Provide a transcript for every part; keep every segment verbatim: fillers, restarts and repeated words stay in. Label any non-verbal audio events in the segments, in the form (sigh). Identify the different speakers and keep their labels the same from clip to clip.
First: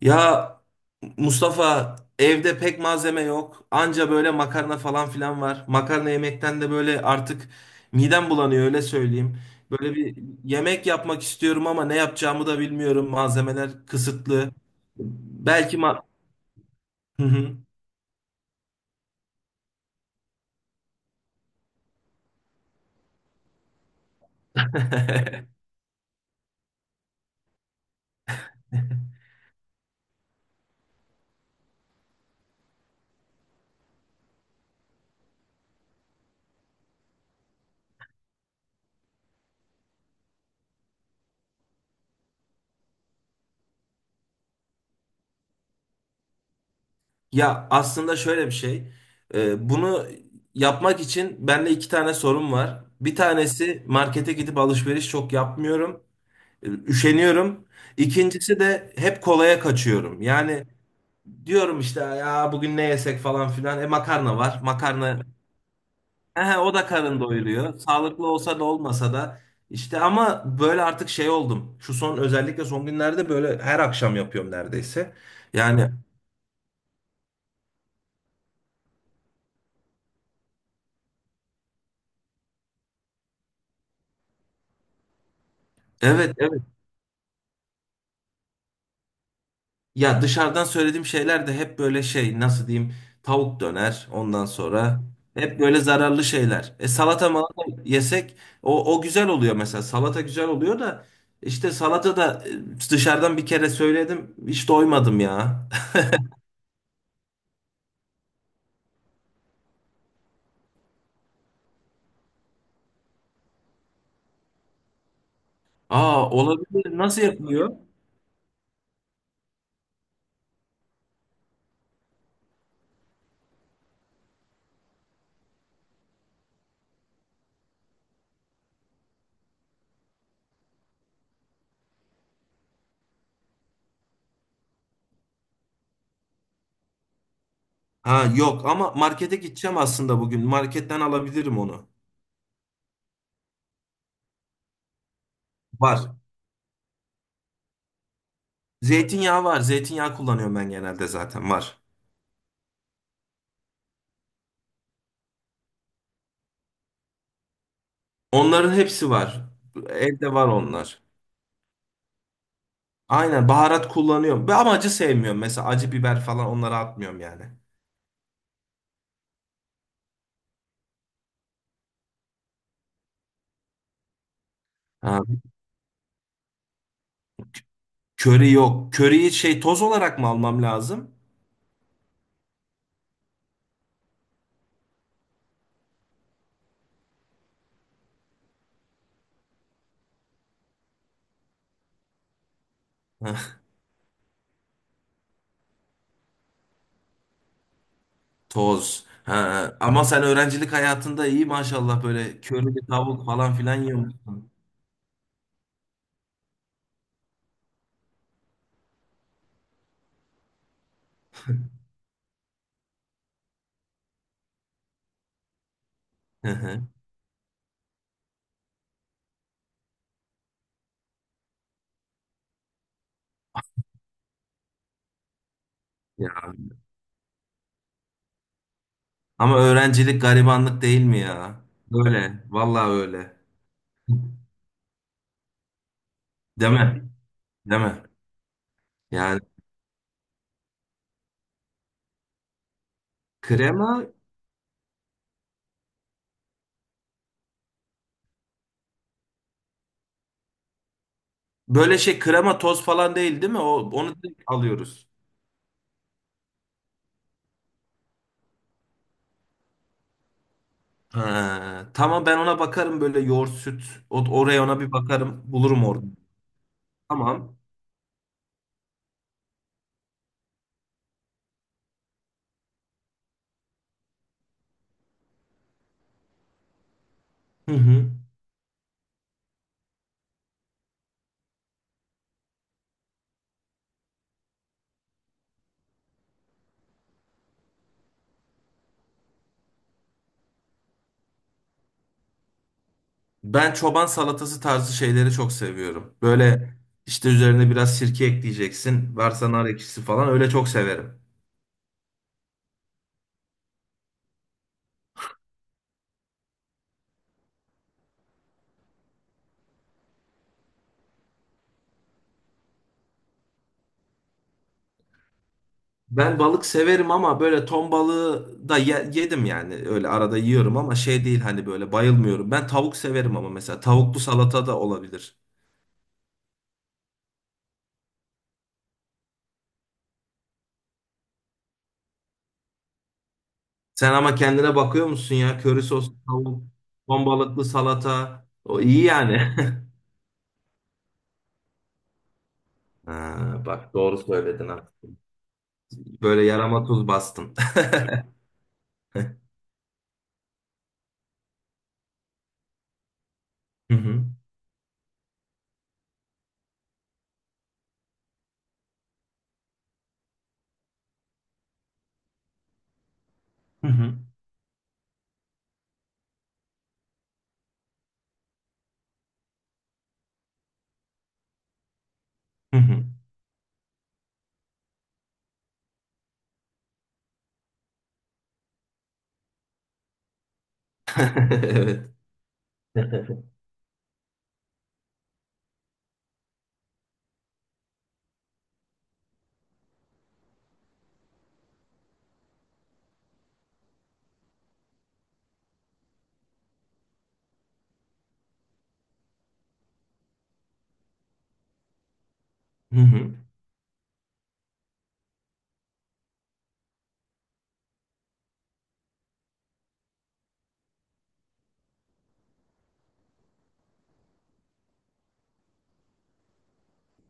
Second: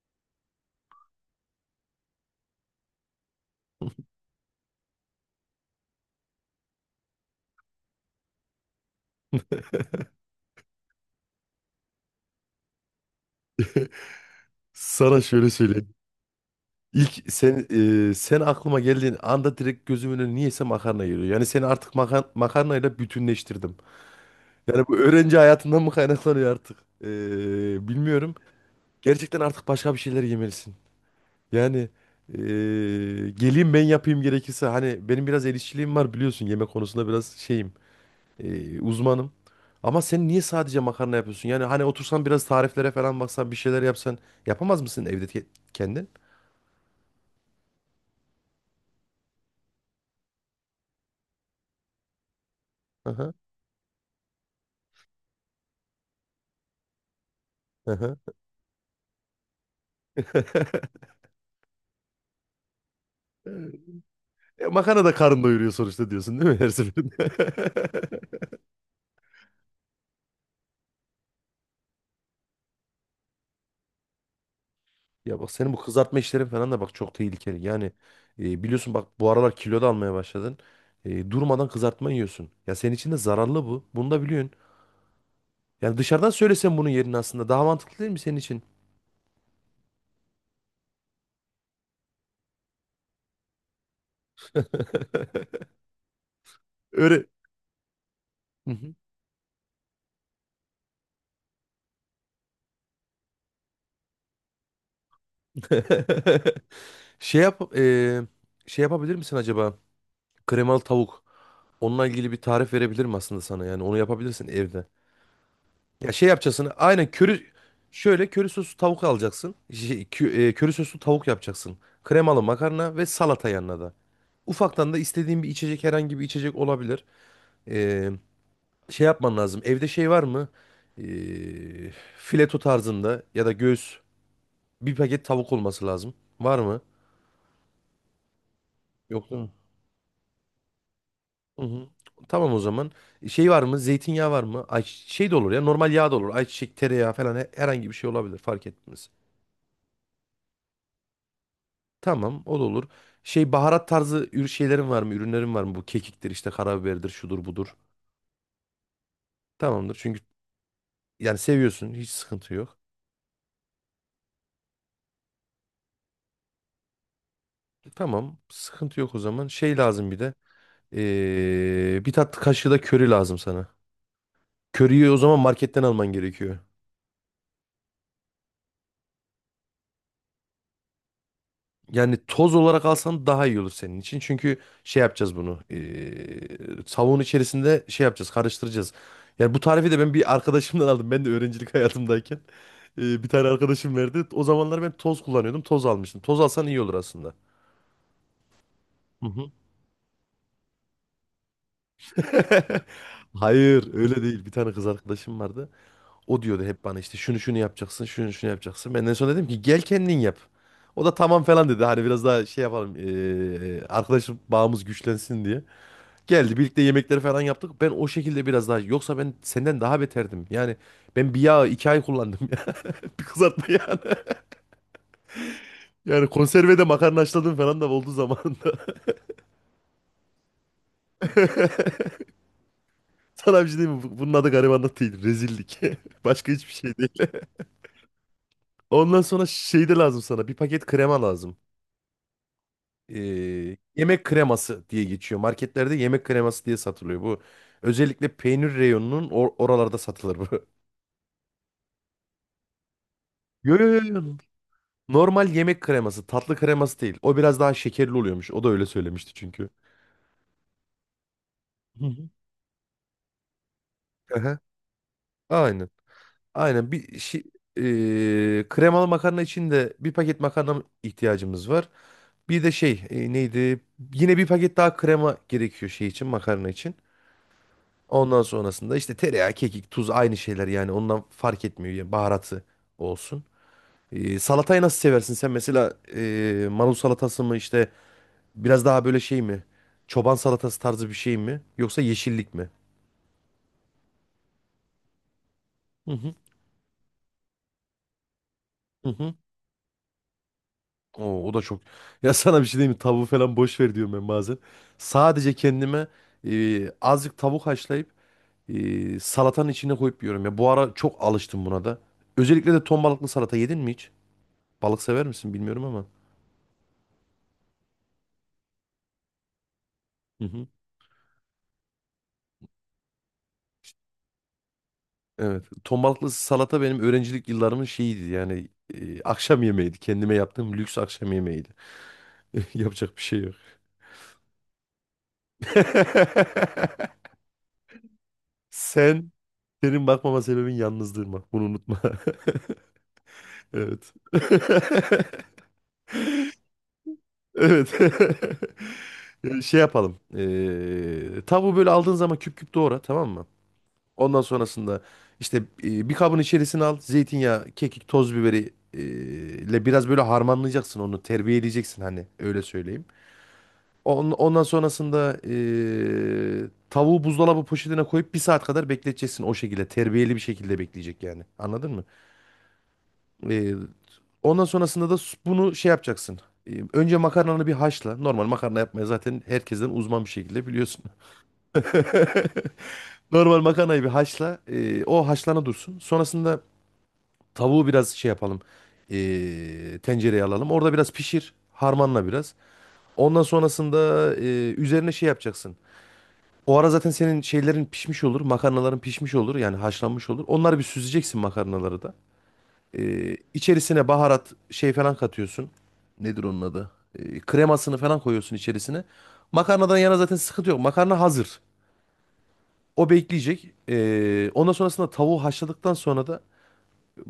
Speaker 1: Ya Mustafa, evde pek malzeme yok. Anca böyle makarna falan filan var. Makarna yemekten de böyle artık midem bulanıyor, öyle söyleyeyim. Böyle bir yemek yapmak istiyorum ama ne yapacağımı da bilmiyorum. Malzemeler kısıtlı.
Speaker 2: Sana şöyle
Speaker 1: Belki
Speaker 2: söyleyeyim.
Speaker 1: ma Hı
Speaker 2: İlk
Speaker 1: hı.
Speaker 2: sen e, sen aklıma geldiğin anda direkt gözümün önüne niyeyse makarna geliyor. Yani seni artık makarna makarnayla bütünleştirdim. Yani bu öğrenci
Speaker 1: (laughs)
Speaker 2: hayatından mı kaynaklanıyor artık? E, bilmiyorum. Gerçekten artık başka bir şeyler yemelisin. Yani e, geleyim ben yapayım gerekirse. Hani benim biraz el işçiliğim var biliyorsun. Yemek konusunda biraz şeyim. e, uzmanım. Ama sen niye sadece makarna yapıyorsun? Yani hani otursan biraz tariflere falan baksan bir şeyler yapsan yapamaz mısın evde ke- kendin?
Speaker 1: Ya aslında şöyle bir şey. Ee, bunu yapmak için bende iki tane sorun var. Bir tanesi markete gidip alışveriş çok yapmıyorum. Üşeniyorum.
Speaker 2: Hı hı.
Speaker 1: İkincisi de hep kolaya kaçıyorum. Yani
Speaker 2: (laughs)
Speaker 1: diyorum işte ya bugün ne yesek falan filan. E makarna var.
Speaker 2: E, Makarna da
Speaker 1: Makarna
Speaker 2: karın doyuruyor sonuçta diyorsun değil
Speaker 1: Ehe,
Speaker 2: mi her
Speaker 1: o da karın
Speaker 2: seferinde?
Speaker 1: doyuruyor. Sağlıklı
Speaker 2: (laughs)
Speaker 1: olsa da olmasa da işte, ama böyle artık şey oldum. Şu son, özellikle son günlerde böyle her akşam yapıyorum neredeyse.
Speaker 2: Ya bak senin bu
Speaker 1: Yani
Speaker 2: kızartma işlerin falan da bak çok tehlikeli. Yani e, biliyorsun bak bu aralar kilo da almaya başladın. E, durmadan kızartma yiyorsun. Ya senin için de zararlı bu. Bunu da biliyorsun. Yani dışarıdan
Speaker 1: evet, evet.
Speaker 2: söylesen bunun yerini aslında daha mantıklı değil mi senin için?
Speaker 1: Ya dışarıdan söylediğim şeyler de hep böyle şey, nasıl diyeyim, tavuk döner, ondan sonra
Speaker 2: (laughs)
Speaker 1: hep böyle zararlı şeyler. E
Speaker 2: Öyle.
Speaker 1: salata malata yesek
Speaker 2: Hı hı.
Speaker 1: o, o güzel oluyor, mesela salata güzel oluyor da işte salata da e, dışarıdan bir kere söyledim, hiç doymadım ya.
Speaker 2: (laughs) Şey yap e, Şey yapabilir misin acaba? Kremalı tavuk. Onunla ilgili bir tarif verebilir mi aslında sana? Yani onu yapabilirsin evde.
Speaker 1: (laughs)
Speaker 2: Ya şey
Speaker 1: Aa,
Speaker 2: yapacaksın.
Speaker 1: olabilir,
Speaker 2: Aynen
Speaker 1: nasıl
Speaker 2: köri
Speaker 1: yapılıyor?
Speaker 2: şöyle köri soslu tavuk alacaksın. Şey, kö- e, köri soslu tavuk yapacaksın. Kremalı makarna ve salata yanına da. Ufaktan da istediğin bir içecek herhangi bir içecek olabilir. Ee, Şey yapman lazım. Evde şey var mı? Ee, Fileto tarzında ya da göğüs bir paket tavuk olması lazım. Var mı?
Speaker 1: Ha yok, ama
Speaker 2: Yoksa.
Speaker 1: markete
Speaker 2: Hı.
Speaker 1: gideceğim aslında bugün, marketten alabilirim
Speaker 2: Hı hı.
Speaker 1: onu.
Speaker 2: Tamam o zaman. E, Şey var mı? Zeytinyağı var mı? Ay, şey de olur ya. Normal yağ
Speaker 1: Var.
Speaker 2: da olur. Ayçiçek, tereyağı falan he- herhangi bir şey olabilir. Fark etmez.
Speaker 1: Zeytinyağı var. Zeytinyağı kullanıyorum ben genelde, zaten var.
Speaker 2: Tamam o da olur. Şey baharat tarzı ür şeylerin var mı? Ürünlerin var mı? Bu kekiktir işte karabiberdir şudur budur.
Speaker 1: Onların hepsi var.
Speaker 2: Tamamdır. Çünkü
Speaker 1: Evde var onlar.
Speaker 2: yani seviyorsun hiç sıkıntı yok.
Speaker 1: Aynen, baharat kullanıyorum. Ve ama acı sevmiyorum. Mesela acı biber falan, onları atmıyorum yani.
Speaker 2: Tamam sıkıntı yok o zaman. Şey lazım bir de. ee, bir tatlı kaşığı da köri lazım sana. Köriyi o
Speaker 1: Ha,
Speaker 2: zaman marketten alman gerekiyor.
Speaker 1: köri yok. Köriyi şey, toz olarak mı almam lazım?
Speaker 2: Yani toz olarak alsan daha iyi olur senin için. Çünkü şey yapacağız bunu. ee, savun içerisinde şey yapacağız karıştıracağız. Yani bu tarifi de ben bir arkadaşımdan aldım. Ben de öğrencilik (laughs) hayatımdayken. Ee, bir tane
Speaker 1: Hah,
Speaker 2: arkadaşım verdi. O zamanlar ben toz kullanıyordum. Toz almıştım. Toz alsan iyi olur aslında.
Speaker 1: toz.
Speaker 2: Hı hı.
Speaker 1: Ha, ama sen öğrencilik hayatında iyi maşallah böyle
Speaker 2: (laughs)
Speaker 1: körili tavuk falan filan
Speaker 2: Hayır öyle değil. Bir
Speaker 1: yiyormuşsun.
Speaker 2: tane kız arkadaşım vardı. O diyordu hep bana işte şunu şunu yapacaksın, şunu şunu yapacaksın. Ben en son dedim ki gel kendin yap. O da tamam falan dedi. Hani biraz daha şey yapalım. eee arkadaşım bağımız güçlensin diye.
Speaker 1: Hı
Speaker 2: Geldi
Speaker 1: hı.
Speaker 2: birlikte yemekleri falan yaptık. Ben o şekilde biraz daha. Yoksa ben senden daha beterdim. Yani ben bir yağı iki ay kullandım. (laughs) Yani bir kızartma yani. Yani
Speaker 1: Ya.
Speaker 2: konserve de makarna haşladım falan da oldu zamanında.
Speaker 1: Ama öğrencilik garibanlık değil mi ya? Öyle. Vallahi öyle.
Speaker 2: Sana bir şey diyeyim mi? Bu- Bunun adı garibanlık değil. Rezillik. (laughs) Başka hiçbir
Speaker 1: Değil
Speaker 2: şey
Speaker 1: mi?
Speaker 2: değil.
Speaker 1: Değil mi?
Speaker 2: Ondan
Speaker 1: Yani
Speaker 2: sonra şey de lazım sana. Bir paket krema lazım. Ee,
Speaker 1: krema
Speaker 2: yemek kreması diye geçiyor. Marketlerde yemek kreması diye satılıyor. Bu özellikle peynir reyonunun or- oralarda satılır bu. (laughs)
Speaker 1: böyle şey, krema toz falan değil, değil mi?
Speaker 2: Yo, yo,
Speaker 1: O,
Speaker 2: yo. Yo.
Speaker 1: onu direkt alıyoruz.
Speaker 2: Normal yemek kreması. Tatlı kreması değil. O biraz daha şekerli oluyormuş. O da öyle söylemişti çünkü.
Speaker 1: Ha,
Speaker 2: Hı
Speaker 1: tamam,
Speaker 2: hı.
Speaker 1: ben ona bakarım, böyle yoğurt süt. O,
Speaker 2: Aha,
Speaker 1: oraya, ona bir bakarım. Bulurum
Speaker 2: aynen.
Speaker 1: orada.
Speaker 2: Aynen. Bir şey,
Speaker 1: Tamam.
Speaker 2: ee, kremalı makarna için de bir paket makarna ihtiyacımız var. Bir de şey e, neydi? Yine bir paket daha krema gerekiyor şey için makarna için.
Speaker 1: Hı hı.
Speaker 2: Ondan sonrasında işte tereyağı, kekik, tuz aynı şeyler yani ondan fark etmiyor yani baharatı olsun. E, salatayı nasıl seversin sen mesela e, marul salatası mı işte biraz daha böyle şey mi? Çoban salatası tarzı bir şey mi? Yoksa yeşillik mi?
Speaker 1: Ben çoban salatası tarzı şeyleri çok
Speaker 2: Hı
Speaker 1: seviyorum.
Speaker 2: hı.
Speaker 1: Böyle işte üzerine biraz sirke
Speaker 2: Hı
Speaker 1: ekleyeceksin.
Speaker 2: hı.
Speaker 1: Varsa nar ekşisi falan, öyle çok severim.
Speaker 2: Oo, o da çok. (laughs) Ya sana bir şey diyeyim mi? Tavuğu falan boş ver diyorum ben bazen. Sadece kendime e, azıcık tavuk haşlayıp e, salatanın içine koyup yiyorum ya. Bu ara çok alıştım buna da. Özellikle de ton balıklı salata yedin mi hiç? Balık sever misin bilmiyorum ama.
Speaker 1: Ben balık severim ama böyle ton balığı da ye- yedim yani. Öyle arada
Speaker 2: Hı hı.
Speaker 1: yiyorum ama şey değil, hani böyle bayılmıyorum. Ben tavuk severim, ama mesela tavuklu salata da olabilir.
Speaker 2: Evet. Ton balıklı salata benim öğrencilik yıllarımın şeyiydi yani e, akşam yemeğiydi. Kendime yaptığım lüks akşam yemeğiydi. (laughs) Yapacak bir şey yok.
Speaker 1: Sen ama kendine bakıyor musun ya? Köri soslu tavuk,
Speaker 2: (laughs)
Speaker 1: ton balıklı salata. O iyi
Speaker 2: Sen
Speaker 1: yani. (laughs)
Speaker 2: senin bakmama sebebin yalnızlığın bak. Bunu unutma. (laughs)
Speaker 1: Ha, bak,
Speaker 2: Evet.
Speaker 1: doğru söyledin ha.
Speaker 2: (laughs)
Speaker 1: Böyle yarama tuz bastın.
Speaker 2: Evet. (laughs) Şey yapalım. Ee, tavuğu böyle aldığın zaman küp küp doğra tamam mı?
Speaker 1: (laughs) Hı hı.
Speaker 2: Ondan sonrasında işte e, bir kabın içerisine al. Zeytinyağı, kekik, toz biberi e, ile biraz böyle harmanlayacaksın onu. Terbiye edeceksin hani öyle söyleyeyim.
Speaker 1: Hı hı.
Speaker 2: On- Ondan sonrasında e, tavuğu buzdolabı poşetine koyup bir saat kadar bekleteceksin o şekilde. Terbiyeli bir şekilde bekleyecek yani. Anladın mı?
Speaker 1: Hı hı.
Speaker 2: E, Ondan sonrasında da s- bunu şey yapacaksın. E, Önce makarnanı bir haşla. Normal makarna yapmaya zaten herkesten uzman bir şekilde biliyorsun.
Speaker 1: (laughs) Evet.
Speaker 2: (laughs)
Speaker 1: (laughs)
Speaker 2: Normal makarnayı bir haşla. E, o haşlana dursun. Sonrasında tavuğu biraz şey yapalım. Eee tencereye alalım. Orada biraz pişir. Harmanla biraz. Ondan sonrasında eee, üzerine şey yapacaksın. O ara zaten senin şeylerin pişmiş olur. Makarnaların pişmiş olur. Yani haşlanmış olur. Onları bir süzeceksin makarnaları da.
Speaker 1: Hı hı.
Speaker 2: Eee içerisine baharat şey falan katıyorsun. Nedir onun adı? Eee, kremasını falan koyuyorsun içerisine. Makarnadan yana zaten sıkıntı yok. Makarna hazır. O bekleyecek. Eee ondan sonrasında tavuğu haşladıktan sonra da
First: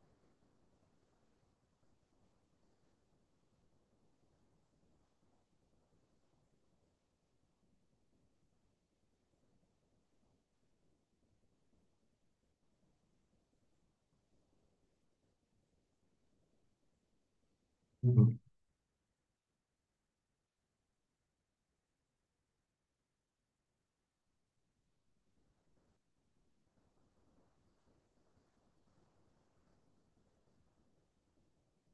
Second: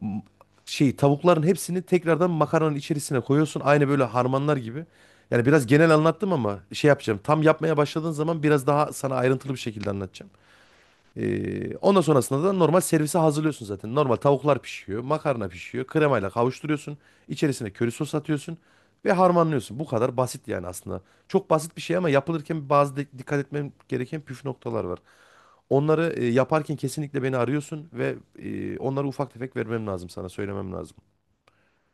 Speaker 2: m- şey tavukların hepsini tekrardan makarnanın içerisine koyuyorsun. Aynı böyle harmanlar gibi. Yani biraz genel anlattım ama şey yapacağım. Tam yapmaya başladığın zaman biraz daha sana ayrıntılı bir şekilde anlatacağım. Ee, ondan sonrasında da normal servise hazırlıyorsun zaten. Normal tavuklar pişiyor, makarna pişiyor, kremayla kavuşturuyorsun. İçerisine köri sos atıyorsun ve harmanlıyorsun. Bu kadar basit yani aslında. Çok basit bir şey ama yapılırken bazı de- dikkat etmem gereken püf noktalar var. Onları e, yaparken kesinlikle beni arıyorsun ve e, onlara ufak tefek vermem lazım sana, söylemem lazım.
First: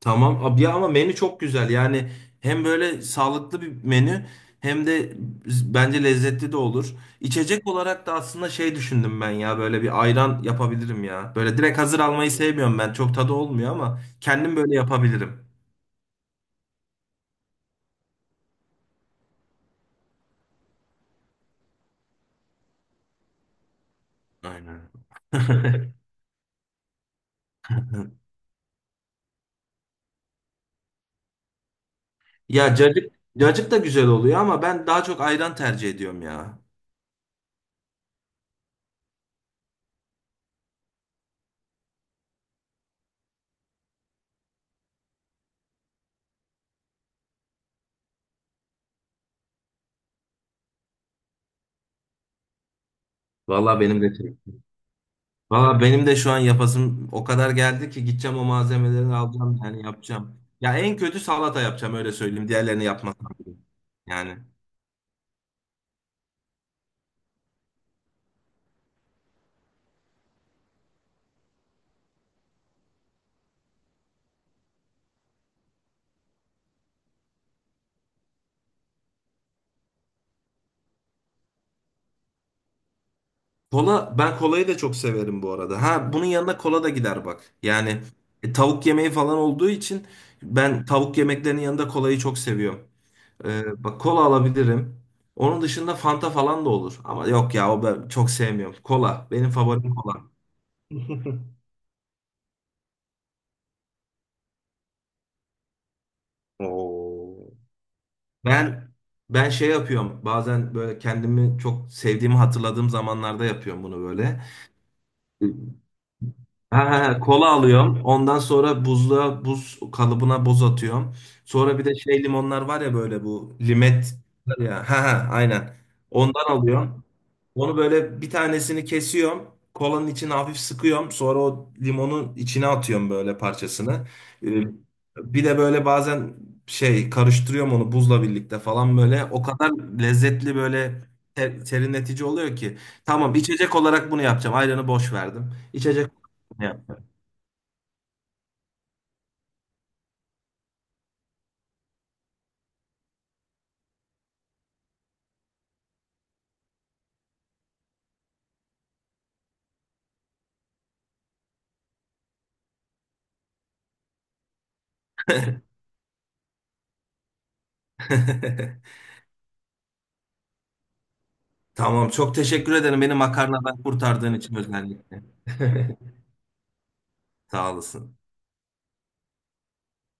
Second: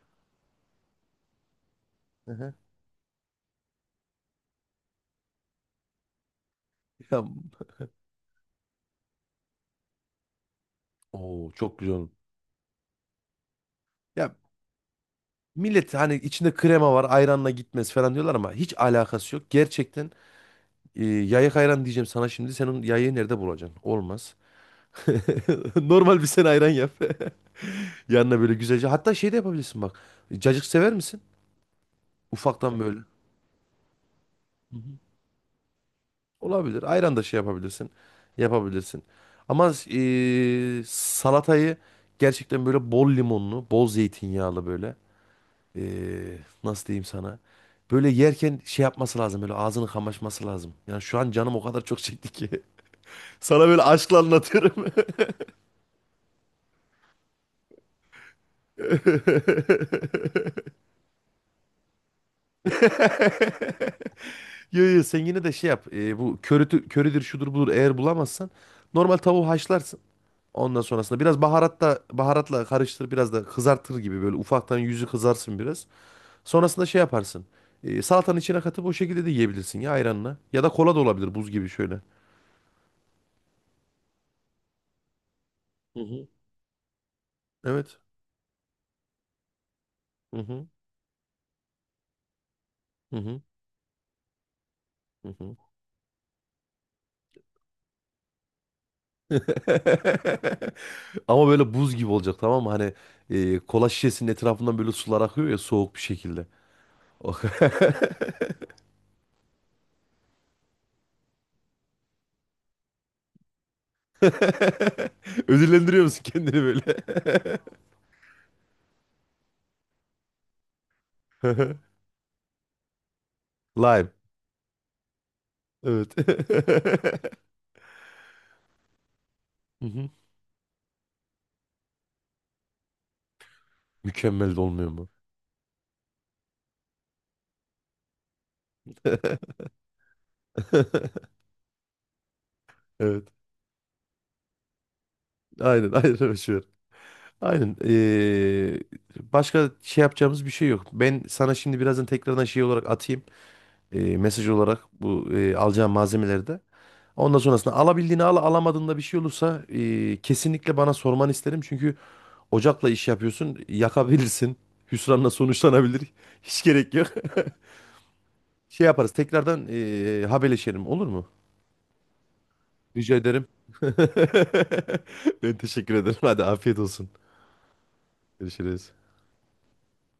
Speaker 1: Tamam abi ya, ama menü çok güzel. Yani
Speaker 2: Hı hı.
Speaker 1: hem böyle sağlıklı bir menü hem de bence lezzetli de olur.
Speaker 2: Ya,
Speaker 1: İçecek olarak da aslında şey düşündüm ben, ya böyle bir ayran yapabilirim ya.
Speaker 2: oo,
Speaker 1: Böyle
Speaker 2: çok
Speaker 1: direkt
Speaker 2: güzel
Speaker 1: hazır
Speaker 2: olur.
Speaker 1: almayı sevmiyorum ben. Çok tadı olmuyor, ama
Speaker 2: Ya
Speaker 1: kendim böyle yapabilirim.
Speaker 2: millet hani içinde krema var, ayranla gitmez falan diyorlar ama hiç alakası yok. Gerçekten e, yayık ayran diyeceğim sana şimdi. Sen onun yayığı nerede bulacaksın? Olmaz.
Speaker 1: Aynen.
Speaker 2: (laughs)
Speaker 1: (laughs)
Speaker 2: Normal bir sen ayran yap. (laughs) Yanına böyle güzelce. Hatta şey de yapabilirsin bak. Cacık sever misin?
Speaker 1: Ya
Speaker 2: Ufaktan böyle.
Speaker 1: cacık, cacık da güzel oluyor ama ben daha çok ayran tercih ediyorum ya.
Speaker 2: Olabilir. Ayran da şey yapabilirsin. Yapabilirsin. Ama eee, salatayı gerçekten böyle bol limonlu, bol zeytinyağlı böyle. eee, nasıl diyeyim sana? Böyle yerken şey yapması lazım. Böyle ağzını kamaşması lazım. Yani şu an canım o kadar çok çekti ki. (laughs) Sana
Speaker 1: Vallahi
Speaker 2: böyle
Speaker 1: benim de.
Speaker 2: aşkla anlatıyorum. (laughs)
Speaker 1: Valla benim de şu an yapasım o kadar geldi ki, gideceğim, o malzemeleri alacağım, yani yapacağım. Ya en kötü salata yapacağım, öyle söyleyeyim. Diğerlerini yapmasam bile. Yani
Speaker 2: Yo, yo, sen yine de şey yap. Eee, bu körütü, körüdür şudur budur eğer bulamazsan normal tavuğu haşlarsın. Ondan sonrasında biraz baharatta baharatla karıştır biraz da kızartır gibi böyle ufaktan yüzü kızarsın biraz. Sonrasında şey yaparsın. E, salatanın içine katıp o şekilde de yiyebilirsin ya ayranla. Ya da kola da olabilir buz gibi şöyle.
Speaker 1: kola, ben kolayı da çok severim bu arada.
Speaker 2: Hı
Speaker 1: Ha bunun
Speaker 2: hı.
Speaker 1: yanına kola da gider bak.
Speaker 2: Evet.
Speaker 1: Yani e, tavuk yemeği falan olduğu için
Speaker 2: Hı hı.
Speaker 1: ben tavuk yemeklerinin yanında kolayı çok seviyorum.
Speaker 2: Hı hı.
Speaker 1: Ee, bak, kola alabilirim.
Speaker 2: Hı hı.
Speaker 1: Onun dışında Fanta falan da olur. Ama yok ya, o ben çok sevmiyorum. Kola benim favorim, kola.
Speaker 2: (laughs) Ama böyle buz gibi olacak tamam mı? Hani e, kola şişesinin etrafından böyle sular akıyor ya soğuk bir şekilde.
Speaker 1: (laughs)
Speaker 2: Oh.
Speaker 1: Oo.
Speaker 2: (laughs)
Speaker 1: Ben ben şey yapıyorum. Bazen böyle kendimi çok sevdiğimi hatırladığım zamanlarda yapıyorum bunu böyle.
Speaker 2: Ödüllendiriyor musun kendini
Speaker 1: Ha,
Speaker 2: böyle?
Speaker 1: ha, ha, kola alıyorum. Ondan sonra buzluğa, buz kalıbına buz atıyorum. Sonra
Speaker 2: (laughs)
Speaker 1: bir de şey, limonlar var ya böyle, bu
Speaker 2: Lime.
Speaker 1: limet var ya. Ha, ha, aynen.
Speaker 2: Evet.
Speaker 1: Ondan
Speaker 2: (laughs)
Speaker 1: alıyorum. Onu böyle, bir tanesini kesiyorum.
Speaker 2: Hı
Speaker 1: Kolanın
Speaker 2: hı.
Speaker 1: içine hafif sıkıyorum. Sonra o limonun içine atıyorum böyle parçasını. Ee,
Speaker 2: Mükemmel de olmuyor mu?
Speaker 1: Bir de böyle bazen şey, karıştırıyorum onu buzla birlikte falan böyle. O kadar lezzetli böyle,
Speaker 2: (laughs)
Speaker 1: ter- serinletici oluyor ki.
Speaker 2: Evet.
Speaker 1: Tamam, içecek olarak bunu yapacağım. Ayranı boş verdim.
Speaker 2: Aynen,
Speaker 1: İçecek olarak
Speaker 2: aynen öyle şey var.
Speaker 1: bunu yapacağım.
Speaker 2: Aynen. eee, başka şey yapacağımız bir şey yok. Ben sana şimdi birazdan tekrardan şey olarak atayım. eee, mesaj olarak bu eee, alacağım malzemeleri de. Ondan sonrasında alabildiğini al, alamadığında bir şey olursa eee, kesinlikle bana sormanı isterim. Çünkü ocakla iş yapıyorsun, yakabilirsin. Hüsranla sonuçlanabilir. (laughs) Hiç gerek yok. Şey
Speaker 1: (laughs)
Speaker 2: yaparız, tekrardan eee haberleşelim olur mu?
Speaker 1: Tamam, çok teşekkür ederim
Speaker 2: Rica
Speaker 1: beni
Speaker 2: ederim.
Speaker 1: makarnadan kurtardığın için özellikle.
Speaker 2: (laughs) Ben teşekkür ederim. Hadi afiyet olsun.
Speaker 1: (laughs) Sağ olasın.
Speaker 2: Görüşürüz.